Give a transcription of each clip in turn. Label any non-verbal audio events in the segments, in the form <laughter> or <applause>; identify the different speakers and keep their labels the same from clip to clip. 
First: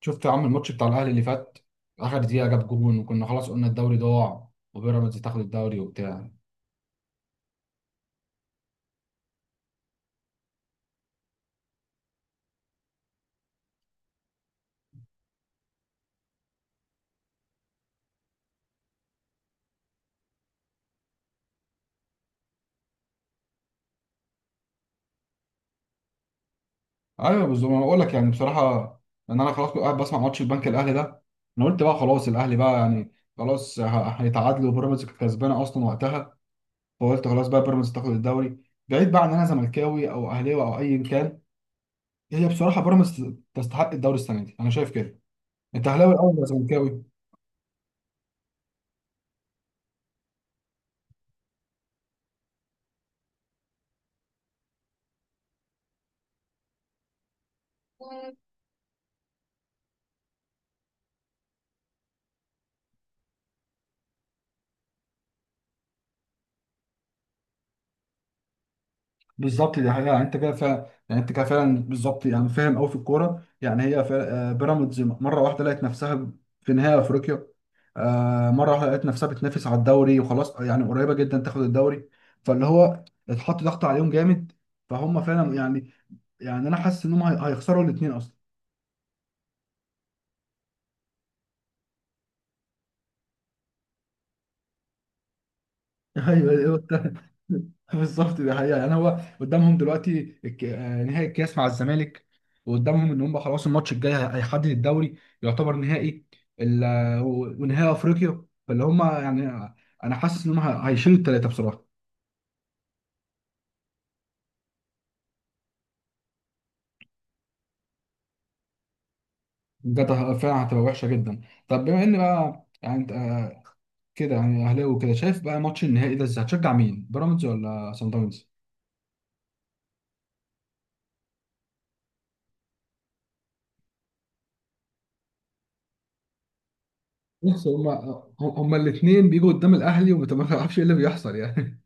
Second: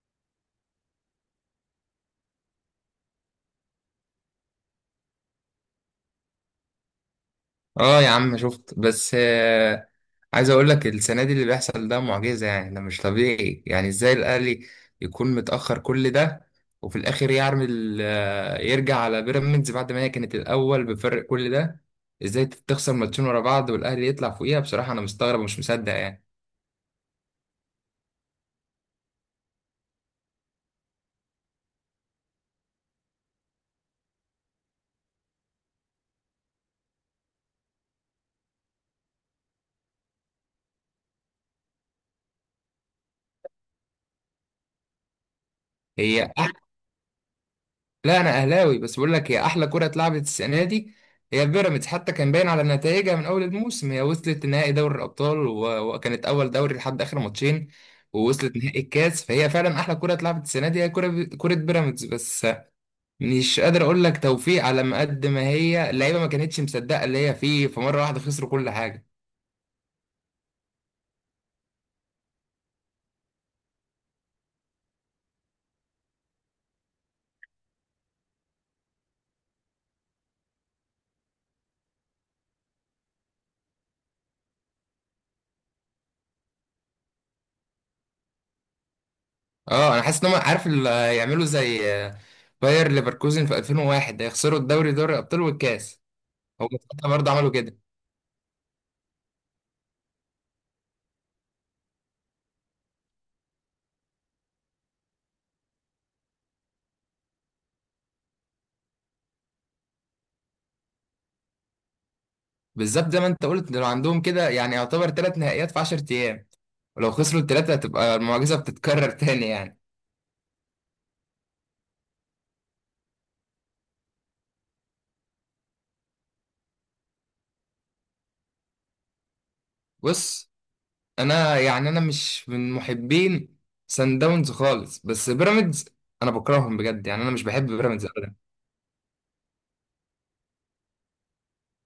Speaker 1: شفت يا عم الماتش بتاع الاهلي اللي فات. اخر دقيقه جاب جون وكنا خلاص قلنا الدوري ضاع وبيراميدز تاخد الدوري وبتاع.
Speaker 2: اه، يا عم شفت. بس عايز اقول لك السنه دي اللي بيحصل ده معجزه، يعني ده مش طبيعي. يعني ازاي الاهلي يكون متاخر كل ده، وفي الاخر يعمل يرجع على بيراميدز بعد ما هي كانت الاول بفرق كل ده؟ ازاي تخسر ماتشين ورا بعض والاهلي يطلع فوقيها؟ بصراحه انا مستغرب ومش مصدق يعني.
Speaker 1: ايوه بالظبط انا بقول لك يعني بصراحه ان انا خلاص كنت قاعد بسمع ماتش البنك الاهلي ده. انا قلت بقى خلاص الاهلي بقى يعني خلاص هيتعادلوا وبيراميدز كانت كسبانه اصلا وقتها. فقلت خلاص بقى بيراميدز تاخد الدوري. بعيد بقى عن إن انا زملكاوي او اهلاوي او ايا كان، هي بصراحه بيراميدز تستحق الدوري السنه دي، انا شايف كده. انت اهلاوي
Speaker 2: هي
Speaker 1: الاول ولا زملكاوي؟
Speaker 2: لا، انا اهلاوي، بس بقول لك هي احلى كره اتلعبت السنه دي. هي بيراميدز حتى كان باين على نتائجها من اول الموسم، هي وصلت نهائي دوري الابطال، وكانت اول دوري لحد اخر ماتشين، ووصلت نهائي الكاس. فهي فعلا احلى كره اتلعبت السنه دي، هي كره، كره بيراميدز بس. مش قادر اقول لك توفيق على ما قد ما هي اللعيبه ما كانتش مصدقه اللي هي فيه، فمره واحده خسروا كل حاجه.
Speaker 1: بالظبط دي حقيقة، يعني انت كده فعلا، يعني انت كده فعلا بالظبط، يعني فاهم قوي في الكورة. يعني هي بيراميدز مرة واحدة لقت نفسها في نهائي افريقيا. مرة واحدة لقت نفسها بتنافس على الدوري وخلاص يعني قريبة جدا تاخد الدوري. فاللي هو اتحط ضغط عليهم جامد، فهم فعلا يعني، يعني انا حاسس ان هم هيخسروا الاثنين اصلا.
Speaker 2: اه، انا حاسس ان هم عارف يعملوا زي باير ليفركوزن في 2001، هيخسروا الدوري دوري الابطال والكاس.
Speaker 1: <laughs> ايوه
Speaker 2: هم
Speaker 1: ايوه
Speaker 2: برضه عملوا كده.
Speaker 1: <laughs> بالظبط دي حقيقة. يعني هو قدامهم دلوقتي نهائي الكاس مع الزمالك، وقدامهم ان هم خلاص الماتش الجاي هيحدد الدوري، يعتبر نهائي ونهائي افريقيا. فاللي هم يعني انا حاسس ان هم هيشيلوا الثلاثة بصراحة.
Speaker 2: بالظبط زي ما انت قلت، لو عندهم كده يعني يعتبر ثلاث نهائيات في 10 ايام، ولو خسروا الثلاثه هتبقى المعجزه بتتكرر <laughs> تاني يعني.
Speaker 1: بجد فعلا هتبقى وحشة جدا. طب بما ان بقى يعني انت كده يعني اهلاوي وكده، شايف بقى ماتش النهائي ده ازاي؟ هتشجع مين، بيراميدز ولا سان داونز؟
Speaker 2: بص، انا يعني انا مش من محبين سان داونز خالص، بس بيراميدز انا بكرههم بجد. يعني انا مش
Speaker 1: بص،
Speaker 2: بحب بيراميدز.
Speaker 1: هما الاثنين بيجوا قدام الاهلي وما تعرفش ايه اللي بيحصل يعني.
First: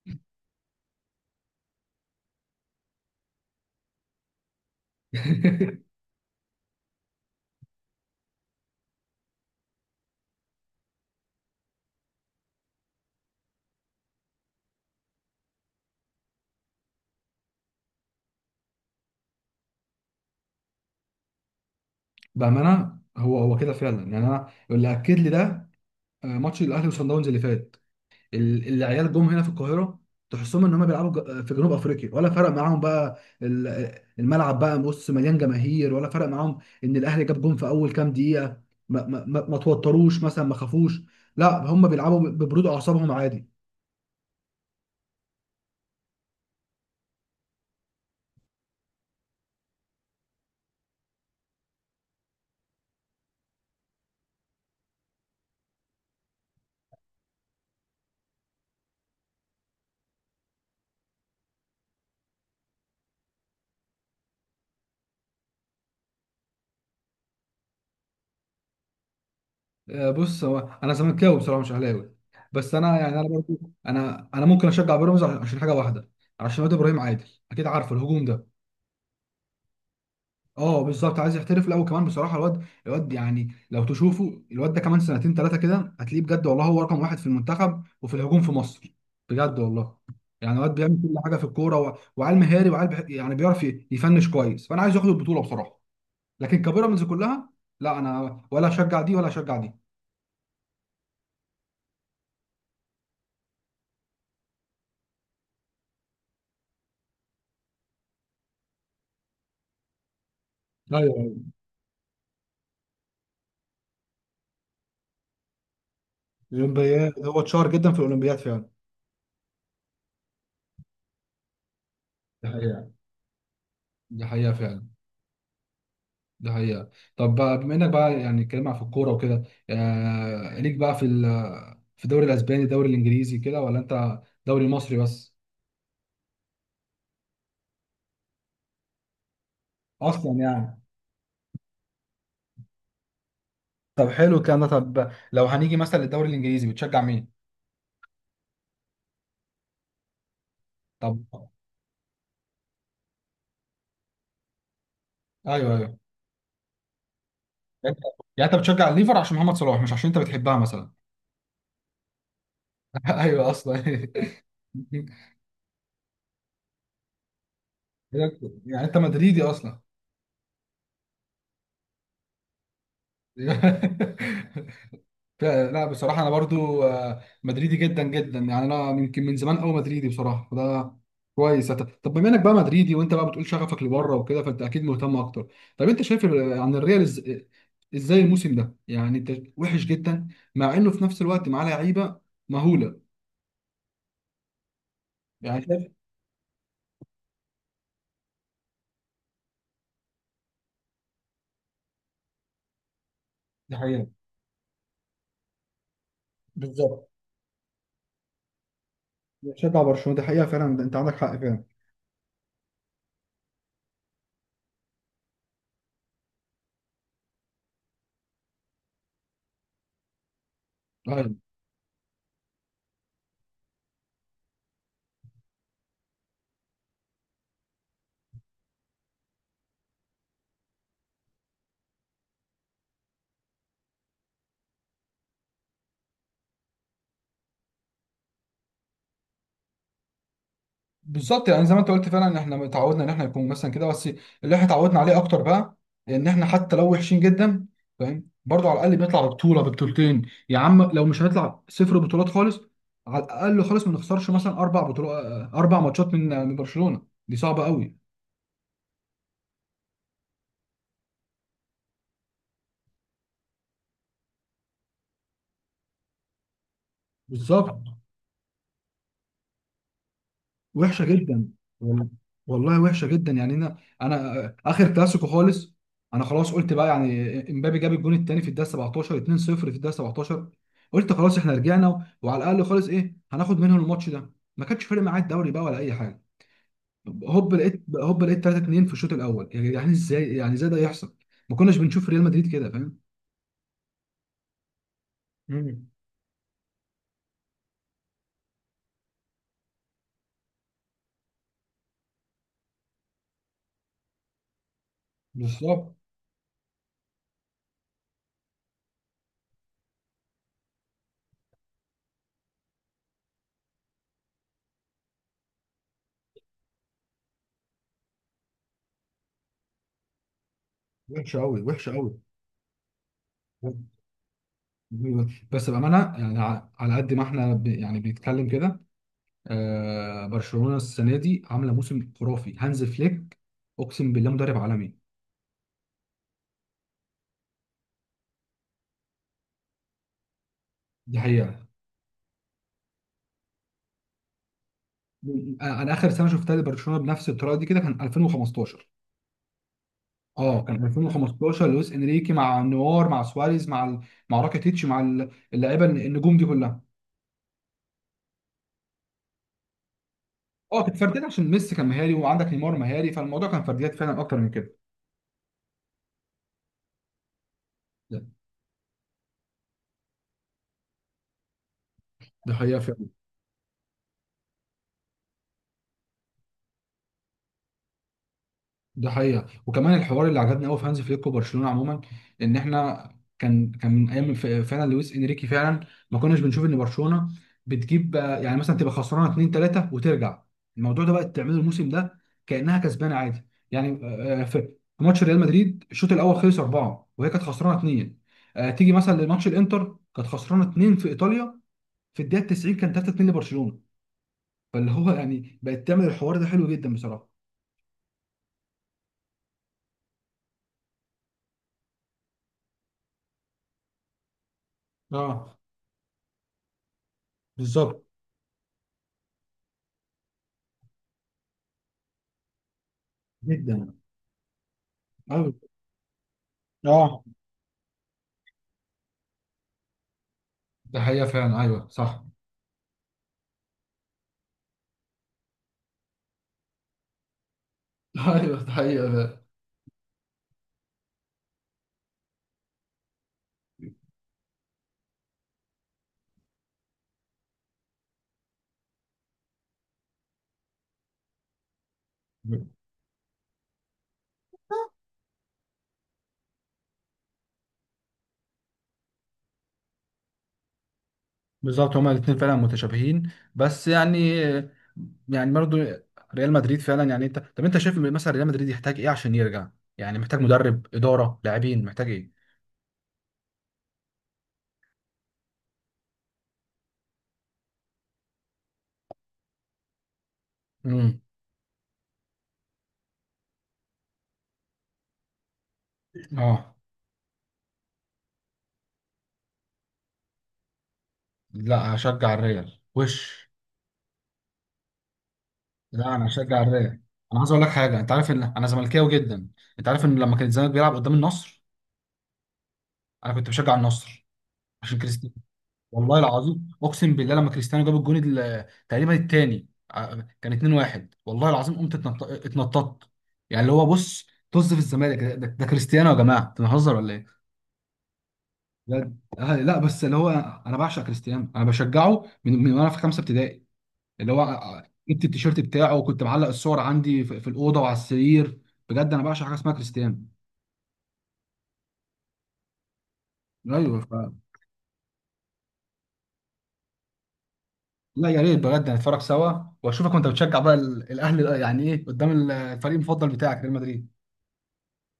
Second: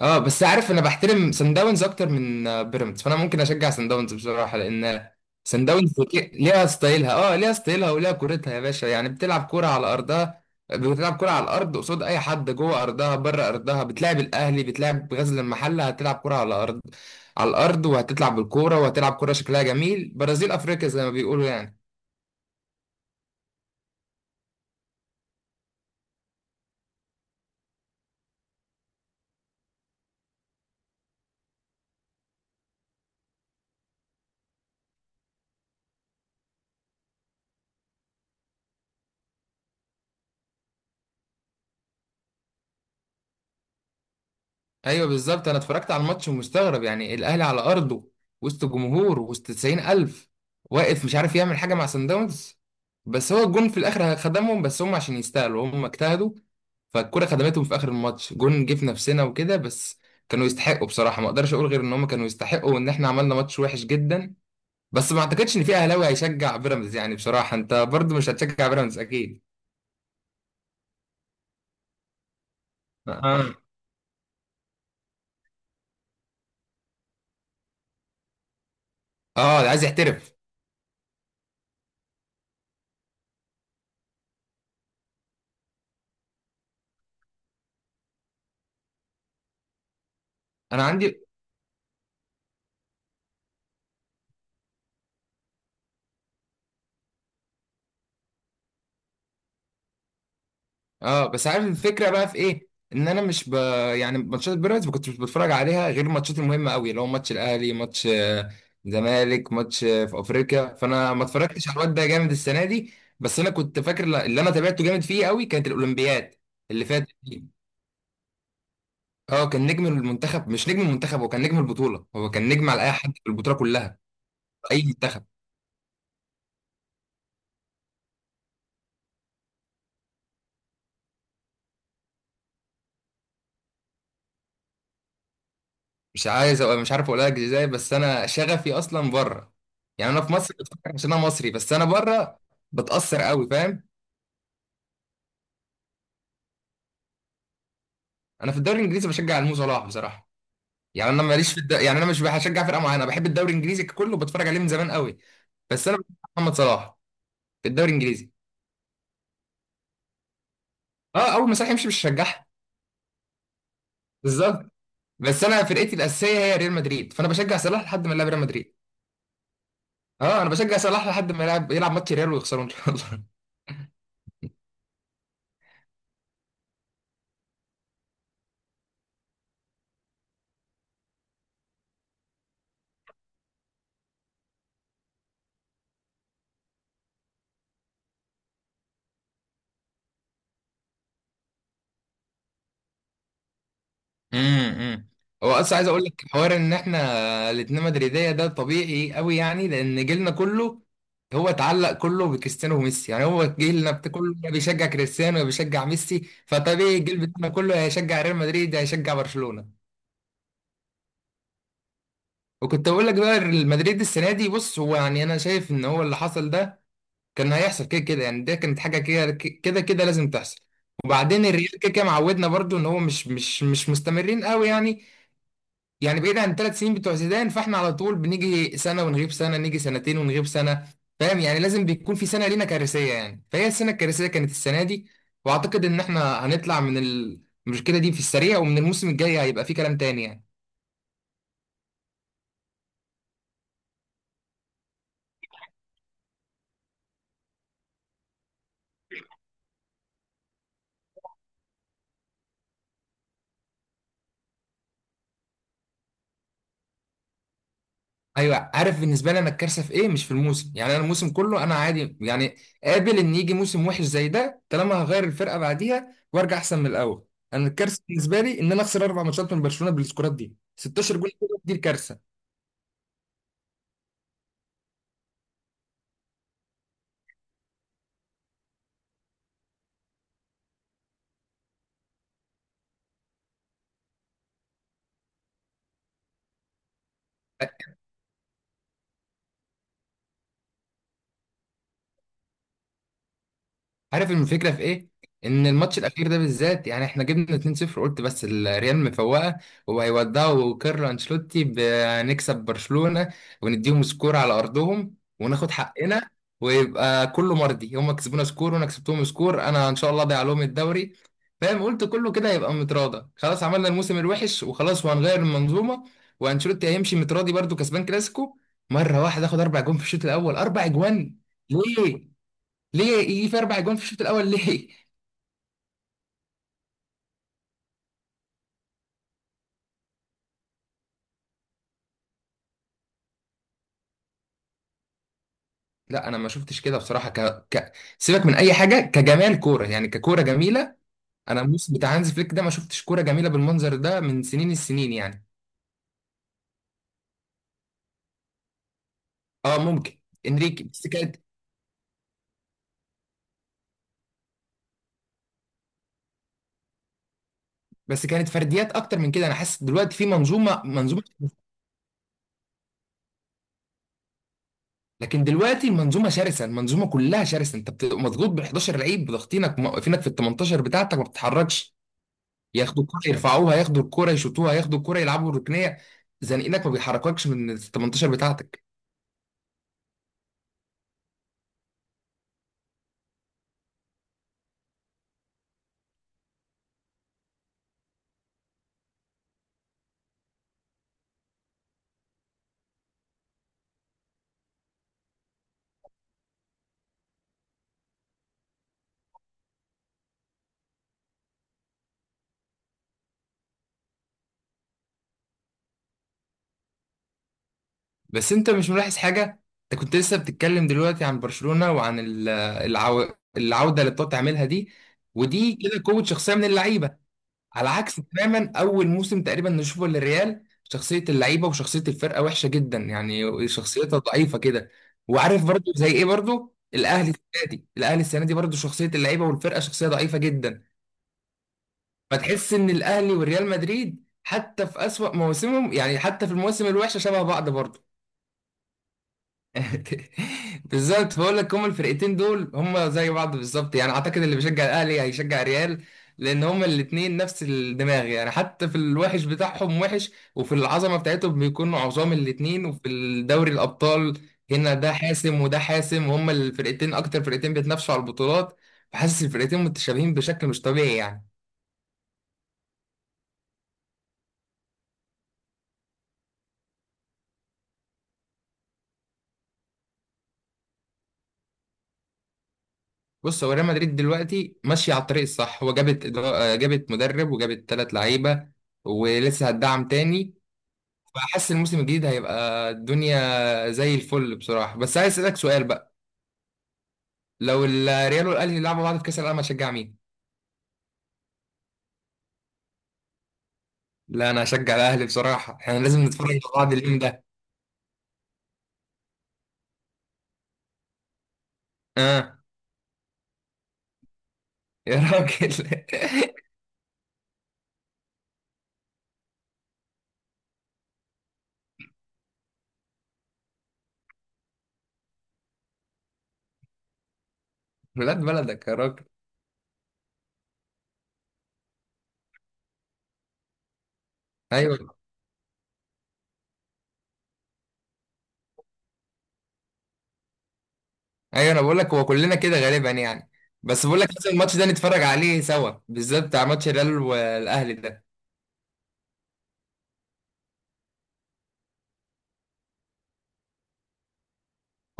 Speaker 2: اه، بس عارف انا بحترم سان داونز اكتر من بيراميدز، فانا ممكن اشجع سان داونز بصراحه. لان سان
Speaker 1: <laughs>
Speaker 2: داونز ليها ستايلها، اه ليها ستايلها وليها كورتها يا باشا. يعني بتلعب كوره على ارضها، بتلعب كوره على الارض قصاد اي حد، جوه ارضها، بره ارضها. بتلعب الاهلي، بتلعب غزل المحله، هتلعب كوره على الارض، على الارض، وهتلعب بالكوره، وهتلعب كوره شكلها جميل، برازيل افريقيا زي ما بيقولوا يعني.
Speaker 1: بامانه هو كده فعلا، يعني انا اللي اكد لي ده ماتش الاهلي وصن داونز اللي فات. العيال جم هنا في القاهره، تحسهم ان هم بيلعبوا في جنوب افريقيا. ولا فرق معاهم بقى الملعب بقى، بص مليان جماهير ولا فرق معاهم. ان الاهلي جاب جون في اول كام دقيقه، ما توتروش مثلا، ما خافوش، لا هم بيلعبوا ببرود اعصابهم عادي.
Speaker 2: ايوه بالظبط، انا اتفرجت على الماتش ومستغرب يعني. الاهلي على ارضه، وسط جمهور، وسط 90,000، واقف مش عارف يعمل حاجه مع سان داونز. بس هو الجون في الاخر خدمهم، بس هم عشان يستاهلوا هم اجتهدوا، فالكره خدمتهم في اخر الماتش، جون جه في نفسنا وكده بس. كانوا يستحقوا بصراحه، ما اقدرش اقول غير ان هم كانوا يستحقوا، وان احنا عملنا ماتش وحش جدا. بس ما اعتقدش ان في اهلاوي هيشجع بيراميدز يعني، بصراحه انت برضو مش هتشجع بيراميدز اكيد.
Speaker 1: بص هو انا زملكاوي بصراحه، مش اهلاوي. بس انا يعني انا
Speaker 2: اه
Speaker 1: برضو، انا ممكن اشجع بيراميدز عشان حاجه واحده، عشان واد ابراهيم عادل، اكيد عارفه الهجوم ده.
Speaker 2: اه، عايز يحترف.
Speaker 1: اه بالظبط عايز يحترف الاول كمان بصراحه. الواد، يعني لو تشوفه الواد ده كمان سنتين ثلاثه كده هتلاقيه بجد والله، هو رقم واحد في المنتخب وفي الهجوم في مصر، بجد والله. يعني الواد
Speaker 2: انا
Speaker 1: بيعمل كل
Speaker 2: عندي.
Speaker 1: حاجه في الكوره، وعيل مهاري وعيل يعني بيعرف يفنش كويس. فانا عايز ياخد البطوله بصراحه، لكن كبيراميدز كلها، لا انا ولا اشجع دي ولا اشجع دي.
Speaker 2: اه، بس عارف الفكره بقى في ايه، ان انا مش ب... يعني ماتشات بيراميدز ما كنتش بتفرج عليها غير الماتشات المهمه قوي، اللي هو ماتش الاهلي، ماتش زمالك، ماتش في افريقيا،
Speaker 1: ايوه
Speaker 2: فانا ما
Speaker 1: ايوه
Speaker 2: اتفرجتش على الواد ده جامد السنه دي. بس انا كنت فاكر اللي انا تابعته جامد فيه قوي كانت الاولمبياد اللي فاتت
Speaker 1: الاولمبياد، هو
Speaker 2: دي.
Speaker 1: اتشهر جدا في الاولمبياد فعلا.
Speaker 2: اه، كان نجم المنتخب، مش نجم المنتخب، هو كان نجم البطوله، هو
Speaker 1: ده
Speaker 2: كان نجم على
Speaker 1: حقيقة،
Speaker 2: اي حد في البطوله كلها،
Speaker 1: دي حقيقة
Speaker 2: اي
Speaker 1: فعلا،
Speaker 2: منتخب.
Speaker 1: دي حقيقة. طب بقى بما انك بقى يعني اتكلمنا في الكورة وكده، آه ليك بقى في في الدوري الاسباني، الدوري الانجليزي كده، ولا انت دوري مصري بس؟
Speaker 2: مش عايز أبقى، مش عارف اقولها لك ازاي، بس انا شغفي اصلا بره. يعني انا
Speaker 1: اصلا
Speaker 2: في مصر
Speaker 1: يعني
Speaker 2: بتفكر عشان انا مصري، بس انا بره بتاثر قوي، فاهم.
Speaker 1: طب حلو الكلام ده. طب لو هنيجي مثلا للدوري الانجليزي بتشجع مين؟
Speaker 2: انا في الدوري الانجليزي بشجع المو صلاح بصراحه. يعني
Speaker 1: طب
Speaker 2: انا يعني انا مش بشجع فرقه معينه، بحب الدوري الانجليزي كله، بتفرج عليه من زمان قوي.
Speaker 1: ايوه
Speaker 2: بس
Speaker 1: ايوه.
Speaker 2: انا بشجع محمد صلاح في الدوري
Speaker 1: يعني انت،
Speaker 2: الانجليزي.
Speaker 1: يعني أنت بتشجع الليفر عشان محمد صلاح مش عشان انت بتحبها مثلا؟
Speaker 2: اه، اول ما صلاح يمشي مش هشجعها.
Speaker 1: <laughs> ايوه اصلا. <laughs>
Speaker 2: بالظبط. بس انا فرقتي الاساسيه هي ريال مدريد، فانا بشجع صلاح لحد ما يلعب ريال مدريد.
Speaker 1: يعني انت مدريدي اصلا؟
Speaker 2: اه، انا بشجع صلاح لحد ما يلعب ماتش ريال ويخسروا ان شاء الله.
Speaker 1: <laughs> لا بصراحة أنا برضو مدريدي جدا جدا، يعني أنا يمكن من زمان أوي مدريدي بصراحة. فده كويس. طب بما إنك بقى مدريدي وأنت بقى بتقول شغفك لبره وكده، فأنت أكيد مهتم أكتر. طب أنت شايف عن الريال إزاي الموسم ده؟ يعني أنت وحش جدا مع إنه في نفس الوقت معاه لعيبة مهولة،
Speaker 2: امم، هو
Speaker 1: يعني
Speaker 2: اصلا عايز
Speaker 1: شايف؟
Speaker 2: اقول لك حوار، ان احنا الاتنين مدريديه ده طبيعي قوي، يعني لان جيلنا كله هو اتعلق كله بكريستيانو وميسي. يعني هو
Speaker 1: دي
Speaker 2: جيلنا
Speaker 1: حقيقة،
Speaker 2: كله يا بيشجع كريستيانو يا بيشجع ميسي، فطبيعي
Speaker 1: بالظبط.
Speaker 2: الجيل بتاعنا كله هيشجع ريال مدريد، هيشجع برشلونه.
Speaker 1: شجع برشلونة، دي حقيقة فعلا، أنت عندك حق
Speaker 2: وكنت اقول لك بقى ريال مدريد السنه دي، بص هو يعني انا شايف ان هو اللي حصل ده كان هيحصل كده كده يعني، ده كانت حاجه كده كده كده لازم تحصل.
Speaker 1: فعلا.
Speaker 2: وبعدين الريال كده كده معودنا برضو، ان هو مش مستمرين قوي يعني. يعني بعيد عن الـ3 سنين بتوع زيدان، فاحنا على طول بنيجي سنه ونغيب سنه، نيجي سنتين ونغيب سنه، فاهم. يعني لازم بيكون في سنه لينا كارثيه يعني، فهي السنه الكارثيه كانت السنه دي. واعتقد ان احنا هنطلع من المشكله دي في السريع، ومن الموسم الجاي هيبقى في كلام تاني يعني.
Speaker 1: بالظبط يعني زي ما انت قلت فعلا، ان احنا اتعودنا ان احنا يكون مثلا كده بس، اللي احنا اتعودنا عليه اكتر بقى ان احنا حتى لو وحشين جدا، فاهم برضه، على الاقل بنطلع ببطوله، ببطولتين. يا عم لو مش هنطلع، صفر بطولات خالص، على الاقل خالص ما نخسرش مثلا اربع بطولات، اربع ماتشات من من برشلونه. دي صعبه قوي،
Speaker 2: ايوه، عارف بالنسبه لي انا الكارثه في ايه؟ مش في الموسم، يعني انا الموسم كله انا عادي يعني، قابل ان يجي موسم وحش زي ده طالما هغير الفرقه بعديها وارجع احسن من الاول. انا
Speaker 1: بالظبط،
Speaker 2: الكارثه بالنسبه لي ان انا اخسر اربع ماتشات من برشلونه بالسكورات دي،
Speaker 1: وحشه
Speaker 2: 16 جول.
Speaker 1: جدا.
Speaker 2: دي
Speaker 1: وال-
Speaker 2: الكارثه.
Speaker 1: والله وحشه جدا يعني. انا اخر كلاسيكو خالص انا خلاص قلت بقى يعني، امبابي جاب الجون الثاني في الدقيقه 17، 2-0 في الدقيقه 17. قلت خلاص احنا رجعنا وعلى الاقل خالص ايه، هناخد منهم الماتش ده، ما كانش فارق معايا الدوري بقى ولا اي حاجه. هوب لقيت هوب لقيت 3-2 في الشوط الاول، يعني يعني ازاي ده يحصل؟ ما كناش بنشوف ريال مدريد كده فاهم.
Speaker 2: عارف الفكره في ايه؟ ان
Speaker 1: مم.
Speaker 2: الماتش الاخير ده بالذات يعني احنا جبنا 2-0، قلت بس الريال مفوقه وهيودعوا كارلو انشيلوتي، بنكسب برشلونه ونديهم سكور على ارضهم وناخد
Speaker 1: بالظبط.
Speaker 2: حقنا ويبقى كله مرضي. هم كسبونا سكور، وانا كسبتهم سكور، انا ان شاء الله ضيع لهم الدوري، فاهم. قلت كله كده هيبقى متراضى، خلاص عملنا الموسم الوحش وخلاص وهنغير المنظومه، وانشيلوتي هيمشي متراضي برضو كسبان كلاسيكو. مره واحده اخد اربع جون في الشوط الاول، اربع جوان.
Speaker 1: وحشه قوي، وحشه قوي.
Speaker 2: ليه؟ ليه يجي في اربع جون في الشوط الاول ليه؟
Speaker 1: بس بأمانة يعني، على قد ما احنا يعني بنتكلم كده، آه برشلونة السنة دي عاملة موسم خرافي. هانز فليك أقسم بالله مدرب عالمي.
Speaker 2: لا، انا ما شفتش كده بصراحه. ك... سيبك من اي حاجه كجمال كوره يعني، ككوره جميله.
Speaker 1: دي
Speaker 2: انا
Speaker 1: حقيقة.
Speaker 2: الموسم بتاع هانز فليك ده ما شفتش كوره جميله بالمنظر ده من سنين السنين يعني.
Speaker 1: أنا آخر سنة شفتها لبرشلونة بنفس الطريقة دي كده كان 2015.
Speaker 2: اه ممكن.
Speaker 1: أه
Speaker 2: انريكي،
Speaker 1: كان
Speaker 2: بس كانت
Speaker 1: 2015 لويس إنريكي مع نوار مع سواريز مع مع راكيتيتش مع اللعيبة النجوم دي كلها.
Speaker 2: بس كانت فرديات اكتر من كده، انا حاسس دلوقتي في
Speaker 1: أه
Speaker 2: منظومه
Speaker 1: كانت
Speaker 2: منظومه
Speaker 1: فرديات عشان ميسي كان مهاري وعندك نيمار مهاري، فالموضوع كان فرديات فعلا أكتر من كده.
Speaker 2: لكن دلوقتي المنظومه شرسه، المنظومه كلها شرسه، انت بتبقى
Speaker 1: ده
Speaker 2: مضغوط بال 11 لعيب، ضاغطينك موقفينك في ال 18 بتاعتك، ما بتتحركش.
Speaker 1: ده حقيقة،
Speaker 2: ياخدوا الكرة يرفعوها، ياخدوا الكرة يشوطوها، ياخدوا الكرة يلعبوا الركنية، زنقينك ما بيحرككش من ال 18 بتاعتك.
Speaker 1: ده حقيقة. وكمان الحوار اللي عجبني قوي في هانز فليك وبرشلونة عموما، ان احنا كان من ايام فعلا لويس انريكي فعلا، ما كناش بنشوف ان برشلونة بتجيب يعني مثلا تبقى خسرانة 2 3 وترجع. الموضوع ده بقى تعمله الموسم ده كأنها كسبانة عادي. يعني في في ماتش ريال مدريد الشوط الاول خلص 4 وهي كانت خسرانة 2. تيجي مثلا لماتش الانتر كانت خسرانة 2 في ايطاليا، في الدقيقة 90 كان 3 2 لبرشلونة. فاللي هو يعني بقت تعمل الحوار ده حلو جدا بصراحة.
Speaker 2: بس انت مش ملاحظ حاجة؟ انت كنت لسه بتتكلم دلوقتي عن برشلونة وعن العودة اللي بتقعد تعملها دي،
Speaker 1: اه
Speaker 2: ودي كده قوة شخصية من اللعيبة. على
Speaker 1: بالظبط
Speaker 2: عكس تماما، أول موسم تقريبا نشوفه للريال شخصية اللعيبة وشخصية الفرقة وحشة جدا يعني،
Speaker 1: جدا.
Speaker 2: شخصيتها ضعيفة كده.
Speaker 1: أيوة.
Speaker 2: وعارف برضو زي ايه؟ برضو
Speaker 1: اه
Speaker 2: الأهلي السنة دي، الأهلي السنة دي برضو شخصية اللعيبة والفرقة شخصية ضعيفة جدا.
Speaker 1: ده حقيقة فعلا، ايوه صح.
Speaker 2: فتحس ان الاهلي والريال مدريد حتى في اسوأ مواسمهم، يعني حتى في المواسم الوحشه، شبه بعض برضه.
Speaker 1: <laughs> ايوه ده حقيقة فعلا.
Speaker 2: <laughs> بالظبط، بقول لك هما الفرقتين دول هما زي بعض بالظبط، يعني اعتقد اللي بيشجع الاهلي هيشجع الريال. لان هما الاتنين نفس الدماغ، يعني حتى في الوحش بتاعهم وحش، وفي العظمه بتاعتهم بيكونوا عظام الاتنين، وفي الدوري الابطال هنا ده حاسم وده حاسم، وهما الفرقتين اكتر فرقتين بيتنافسوا على البطولات. فحاسس الفرقتين متشابهين بشكل مش طبيعي يعني.
Speaker 1: بالظبط، هما الاثنين فعلا متشابهين، بس يعني، يعني برضو ريال مدريد فعلا، يعني انت، طب انت شايف مثلا ريال مدريد يحتاج ايه عشان يرجع؟ يعني محتاج مدرب، اداره، لاعبين، محتاج ايه؟
Speaker 2: بص، هو ريال مدريد دلوقتي ماشية على الطريق الصح، هو جابت جابت مدرب وجابت ثلاث لعيبة، ولسه هتدعم تاني.
Speaker 1: امم
Speaker 2: فحاسس الموسم الجديد هيبقى الدنيا زي الفل بصراحة. بس عايز أسألك سؤال بقى،
Speaker 1: اه
Speaker 2: لو الريال والأهلي لعبوا بعض في كأس العالم هشجع مين؟
Speaker 1: لا اشجع الريال وش.
Speaker 2: لا، أنا هشجع الأهلي بصراحة، احنا
Speaker 1: لا
Speaker 2: لازم
Speaker 1: انا
Speaker 2: نتفرج على
Speaker 1: اشجع
Speaker 2: بعض
Speaker 1: الريال.
Speaker 2: اليوم
Speaker 1: انا
Speaker 2: ده.
Speaker 1: عايز اقول لك حاجه، انت عارف ان انا زملكاوي جدا؟ انت عارف ان لما كان الزمالك بيلعب قدام النصر
Speaker 2: اه
Speaker 1: انا كنت بشجع النصر، عشان
Speaker 2: يا راجل.
Speaker 1: والله العظيم اقسم بالله، لما كريستيانو جاب الجون تقريبا الثاني، كان 2-1 والله العظيم قمت اتنططت. يعني اللي هو بص، طز في الزمالك، ده كريستيانو يا جماعه، انتوا بنهزر ولا ايه؟
Speaker 2: <laughs> ولاد بلدك يا
Speaker 1: بجد.
Speaker 2: راجل.
Speaker 1: لا بس اللي هو انا بعشق كريستيانو، انا بشجعه من وانا في خمسه ابتدائي. اللي هو
Speaker 2: ايوه
Speaker 1: جبت التيشيرت بتاعه وكنت معلق الصور عندي في الاوضه وعلى السرير. بجد انا بعشق حاجه اسمها كريستيانو.
Speaker 2: ايوه، انا بقول لك هو كلنا كده غالبا يعني.
Speaker 1: ايوه
Speaker 2: بس بقول لك لازم الماتش ده نتفرج عليه سوا، بالذات بتاع ماتش الريال والاهلي
Speaker 1: لا
Speaker 2: ده.
Speaker 1: يا ريت بجد نتفرج سوا، واشوفك وانت بتشجع بقى الاهلي يعني، ايه قدام الفريق المفضل بتاعك ريال مدريد.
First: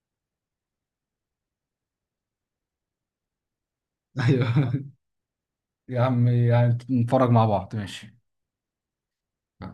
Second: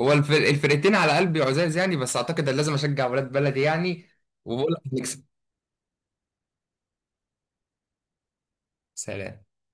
Speaker 2: هو الفرقتين على قلبي عزاز يعني، بس اعتقد ان لازم اشجع ولاد بلدي يعني. وبقول لك
Speaker 1: ايوه.
Speaker 2: نكسب.
Speaker 1: <laughs> يا عم يعني نتفرج مع بعض ماشي.
Speaker 2: سلام.